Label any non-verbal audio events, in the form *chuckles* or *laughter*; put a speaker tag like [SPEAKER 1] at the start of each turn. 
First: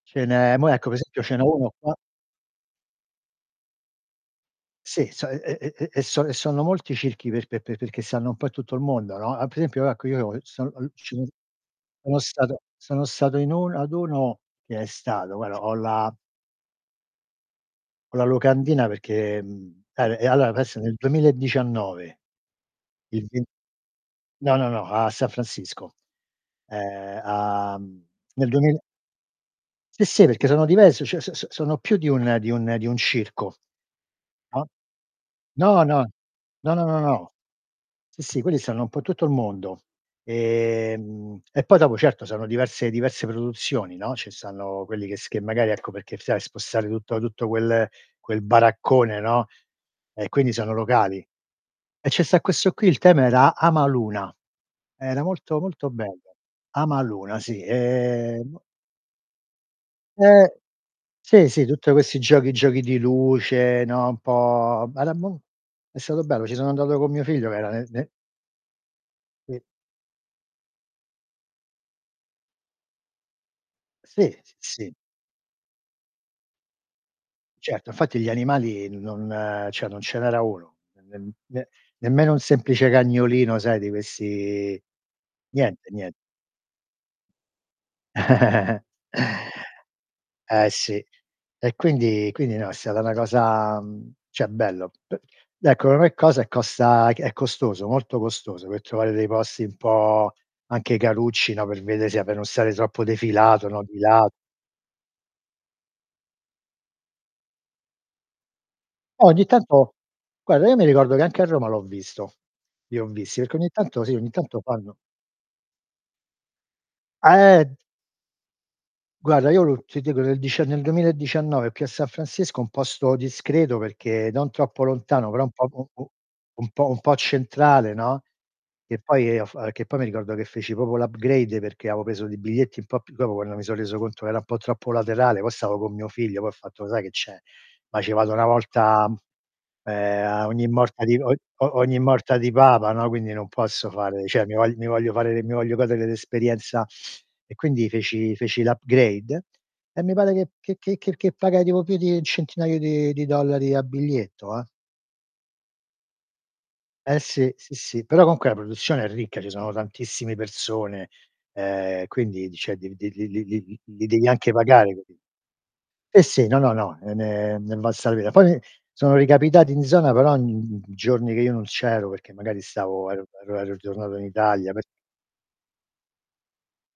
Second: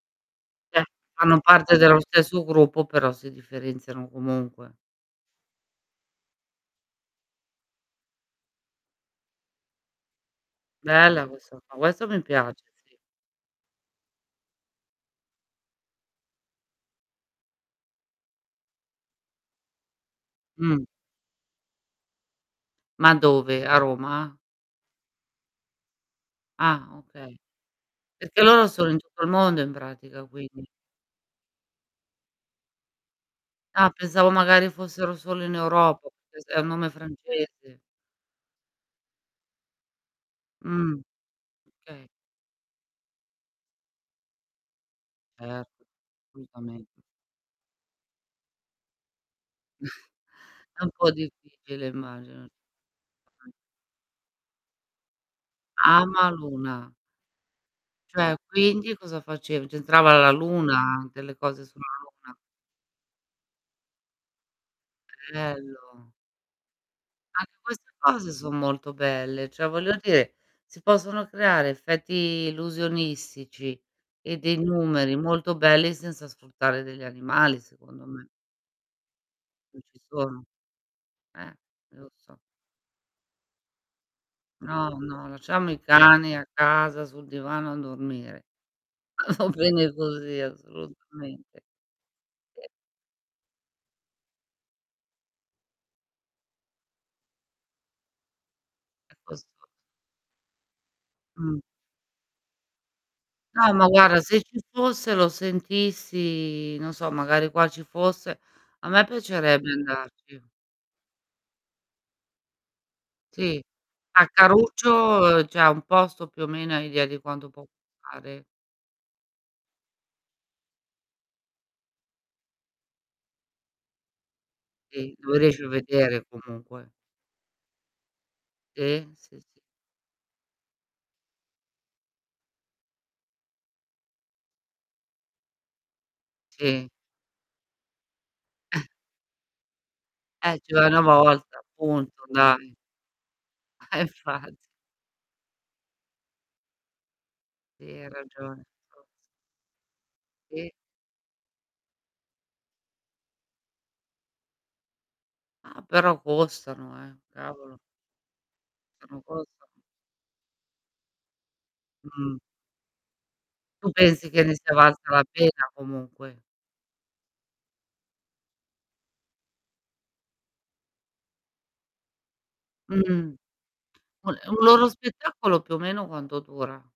[SPEAKER 1] Ce n'è mò
[SPEAKER 2] Cioè,
[SPEAKER 1] ecco pe esempio ce
[SPEAKER 2] fanno
[SPEAKER 1] n'è uno
[SPEAKER 2] parte
[SPEAKER 1] qua
[SPEAKER 2] dello stesso gruppo però si differenziano comunque.
[SPEAKER 1] Sì, so e e e e son e sono molti circhi per pe pe perché stanno un po' in tutto il mondo, no. Altro esempio, ecco, io son al ci
[SPEAKER 2] Bella questa qua, questa
[SPEAKER 1] sono
[SPEAKER 2] mi
[SPEAKER 1] stato
[SPEAKER 2] piace, sì.
[SPEAKER 1] sono stato in uno ad uno che è stato guarda, ho la ho la locandina, perché mhmm, eh, e allo questo
[SPEAKER 2] Mh.
[SPEAKER 1] nel 2019.
[SPEAKER 2] Ma
[SPEAKER 1] Il ven
[SPEAKER 2] dove? A Roma?
[SPEAKER 1] No, no, no, a San Francisco.
[SPEAKER 2] Ah,
[SPEAKER 1] Ehm,
[SPEAKER 2] okay.
[SPEAKER 1] a mhmm,
[SPEAKER 2] Perché
[SPEAKER 1] nel
[SPEAKER 2] loro
[SPEAKER 1] duemila
[SPEAKER 2] sono in tutto il mondo in
[SPEAKER 1] Sì,
[SPEAKER 2] pratica,
[SPEAKER 1] sì, perché sono
[SPEAKER 2] quindi.
[SPEAKER 1] diverso, cioè, so so sono più di un di un di un circo.
[SPEAKER 2] Ah, pensavo
[SPEAKER 1] Ah?
[SPEAKER 2] magari fossero solo in
[SPEAKER 1] No, no.
[SPEAKER 2] Europa, *unintelligible* è un
[SPEAKER 1] No, no,
[SPEAKER 2] nome
[SPEAKER 1] no, no.
[SPEAKER 2] francese.
[SPEAKER 1] Sì, sì quelli stanno in po' tutto il mondo.
[SPEAKER 2] Mh.
[SPEAKER 1] Ehm, e poi dopo,
[SPEAKER 2] Okay.
[SPEAKER 1] certo sono diverse diverse produzioni, no, ci stanno quelli che s che
[SPEAKER 2] Ert
[SPEAKER 1] magari, ecco, perché stai a spostare
[SPEAKER 2] assolutamente.
[SPEAKER 1] tutto tutto quel quel baraccone, no;
[SPEAKER 2] *chuckles*
[SPEAKER 1] e quindi sono
[SPEAKER 2] È un po'
[SPEAKER 1] locali.
[SPEAKER 2] difficile,
[SPEAKER 1] E ce sta
[SPEAKER 2] immagino.
[SPEAKER 1] questo qui il tema
[SPEAKER 2] Mh.
[SPEAKER 1] era Amaluna. Era molto, molto bello.
[SPEAKER 2] Amaluna.
[SPEAKER 1] Amaluna, sì.
[SPEAKER 2] Cioè,
[SPEAKER 1] Ehm
[SPEAKER 2] quindi cosa facev c'entrava la
[SPEAKER 1] Eh.
[SPEAKER 2] luna? Delle
[SPEAKER 1] Sì,
[SPEAKER 2] cose
[SPEAKER 1] sì,
[SPEAKER 2] sulla
[SPEAKER 1] tutte questi
[SPEAKER 2] luna?
[SPEAKER 1] giochi giochi di luce, no, un po' *unintelligible* è
[SPEAKER 2] Bello.
[SPEAKER 1] stato bello, ci sono andato con mio figlio
[SPEAKER 2] Anche
[SPEAKER 1] verame
[SPEAKER 2] queste
[SPEAKER 1] me
[SPEAKER 2] cose son molto belle,
[SPEAKER 1] Sì.
[SPEAKER 2] cioè, voglio dire, si possono creare effetti illusionistici,
[SPEAKER 1] Sì.
[SPEAKER 2] e
[SPEAKER 1] S
[SPEAKER 2] dei
[SPEAKER 1] sì.
[SPEAKER 2] numeri molto belli, senza sfruttare degli animali,
[SPEAKER 1] Certo,
[SPEAKER 2] secondo
[SPEAKER 1] infatti gli
[SPEAKER 2] me.
[SPEAKER 1] animali n non
[SPEAKER 2] Non
[SPEAKER 1] cioè, non
[SPEAKER 2] ci
[SPEAKER 1] ce n'era
[SPEAKER 2] sono.
[SPEAKER 1] uno, nem
[SPEAKER 2] Eh,
[SPEAKER 1] ne
[SPEAKER 2] e lo
[SPEAKER 1] nemmeno
[SPEAKER 2] so.
[SPEAKER 1] un semplice cagnolino sai di questi
[SPEAKER 2] No, no, lasciamo i
[SPEAKER 1] niente, nien
[SPEAKER 2] cani a casa, sul divano a dormire.
[SPEAKER 1] *chuckles*
[SPEAKER 2] *chuckles* Va bene così,
[SPEAKER 1] Eh, sì.
[SPEAKER 2] assolutamente.
[SPEAKER 1] E quindi quindi
[SPEAKER 2] E
[SPEAKER 1] no, è stata una cosa mhmm, cioè bello. P beh, ecco *unintelligible* cosa è costa è costoso, molto costoso, per trovare
[SPEAKER 2] È
[SPEAKER 1] dei posti
[SPEAKER 2] costoso.
[SPEAKER 1] un po' anche carucci,
[SPEAKER 2] Mh.
[SPEAKER 1] no, per vede sia pe non stare troppo defilato,
[SPEAKER 2] No,
[SPEAKER 1] no,
[SPEAKER 2] ma
[SPEAKER 1] di
[SPEAKER 2] guarda,
[SPEAKER 1] la
[SPEAKER 2] se ci fossero sentissi non so, magari qua ci fosse, a me
[SPEAKER 1] Eh, ogni
[SPEAKER 2] piacerebbe
[SPEAKER 1] tanto
[SPEAKER 2] andarci.
[SPEAKER 1] guarda, io mi ricordo che anche a Roma l'ho visto li ho visti perché
[SPEAKER 2] Sì.
[SPEAKER 1] ogni tanto sì,
[SPEAKER 2] Ah,
[SPEAKER 1] ogni tanto
[SPEAKER 2] caruccio
[SPEAKER 1] fanno
[SPEAKER 2] uhm, cioè, un posto, più o meno, hai idea di quanto
[SPEAKER 1] Ah,
[SPEAKER 2] può
[SPEAKER 1] ehm
[SPEAKER 2] costare?
[SPEAKER 1] Guarda, io lo ti dico, nel dice nel 2019 piazza San Francisco un posto discreto perché non troppo
[SPEAKER 2] Sì.
[SPEAKER 1] lontano,
[SPEAKER 2] Lo
[SPEAKER 1] però un
[SPEAKER 2] riesci
[SPEAKER 1] po'
[SPEAKER 2] a
[SPEAKER 1] u u
[SPEAKER 2] vedere
[SPEAKER 1] un po'
[SPEAKER 2] comunque.
[SPEAKER 1] un po' centrale, no. Che
[SPEAKER 2] Sì.
[SPEAKER 1] poi
[SPEAKER 2] Sì, sì.
[SPEAKER 1] af che poi mi ricordo che feci proprio l' upgrade perché avevo preso dei biglietti un po' più dopo quando mi sò reso conto era un po' troppo laterale poi stavo con mio figlio, poi ho fatto:
[SPEAKER 2] Sì.
[SPEAKER 1] "Lo sai che c'è? Ma ce vado una
[SPEAKER 2] *chuckles*
[SPEAKER 1] volta, ehm, uhm, a
[SPEAKER 2] Eh,
[SPEAKER 1] ogni
[SPEAKER 2] ci vai 1
[SPEAKER 1] morta di è o
[SPEAKER 2] volta,
[SPEAKER 1] o o ogni
[SPEAKER 2] punto,
[SPEAKER 1] morta di
[SPEAKER 2] dai.
[SPEAKER 1] Papa, no, quindi non posso
[SPEAKER 2] Eh,
[SPEAKER 1] fare cioè mi
[SPEAKER 2] infatti.
[SPEAKER 1] vogl mi voglio fare l'e mi voglio goderel'esperienza" e quindi,
[SPEAKER 2] Sì, hai
[SPEAKER 1] feci feci
[SPEAKER 2] ragione.
[SPEAKER 1] l'
[SPEAKER 2] *unintelligible*
[SPEAKER 1] upgrade e me pare che
[SPEAKER 2] Sì.
[SPEAKER 1] che che che che pagai tipo più di 1 centinaio di di dollari a biglietto, eh.
[SPEAKER 2] Ah, però costano, eh.
[SPEAKER 1] Eh. sì. Sì,
[SPEAKER 2] Cavolo.
[SPEAKER 1] sì, però comunque la produzione è
[SPEAKER 2] *unintelligible*
[SPEAKER 1] ricca,
[SPEAKER 2] Costano.
[SPEAKER 1] ci sono tantissimi persone, ehm,
[SPEAKER 2] Mh.
[SPEAKER 1] quindi, di cioè, li li li li li
[SPEAKER 2] Tu
[SPEAKER 1] li devi
[SPEAKER 2] pensi che
[SPEAKER 1] anche
[SPEAKER 2] ne sia
[SPEAKER 1] pagare,
[SPEAKER 2] valsa
[SPEAKER 1] capi
[SPEAKER 2] la pena
[SPEAKER 1] sì,
[SPEAKER 2] comunque?
[SPEAKER 1] sì. No, no, no, e ne è ne è valsa la pena. Poi mi sono ricapitati in zona, però, in in giorni che io non c'ero perché magari stavo er
[SPEAKER 2] Mh-mh.
[SPEAKER 1] ero ero ritornato in
[SPEAKER 2] Un un
[SPEAKER 1] Italia. Per
[SPEAKER 2] loro spettacolo più o meno quanto dura?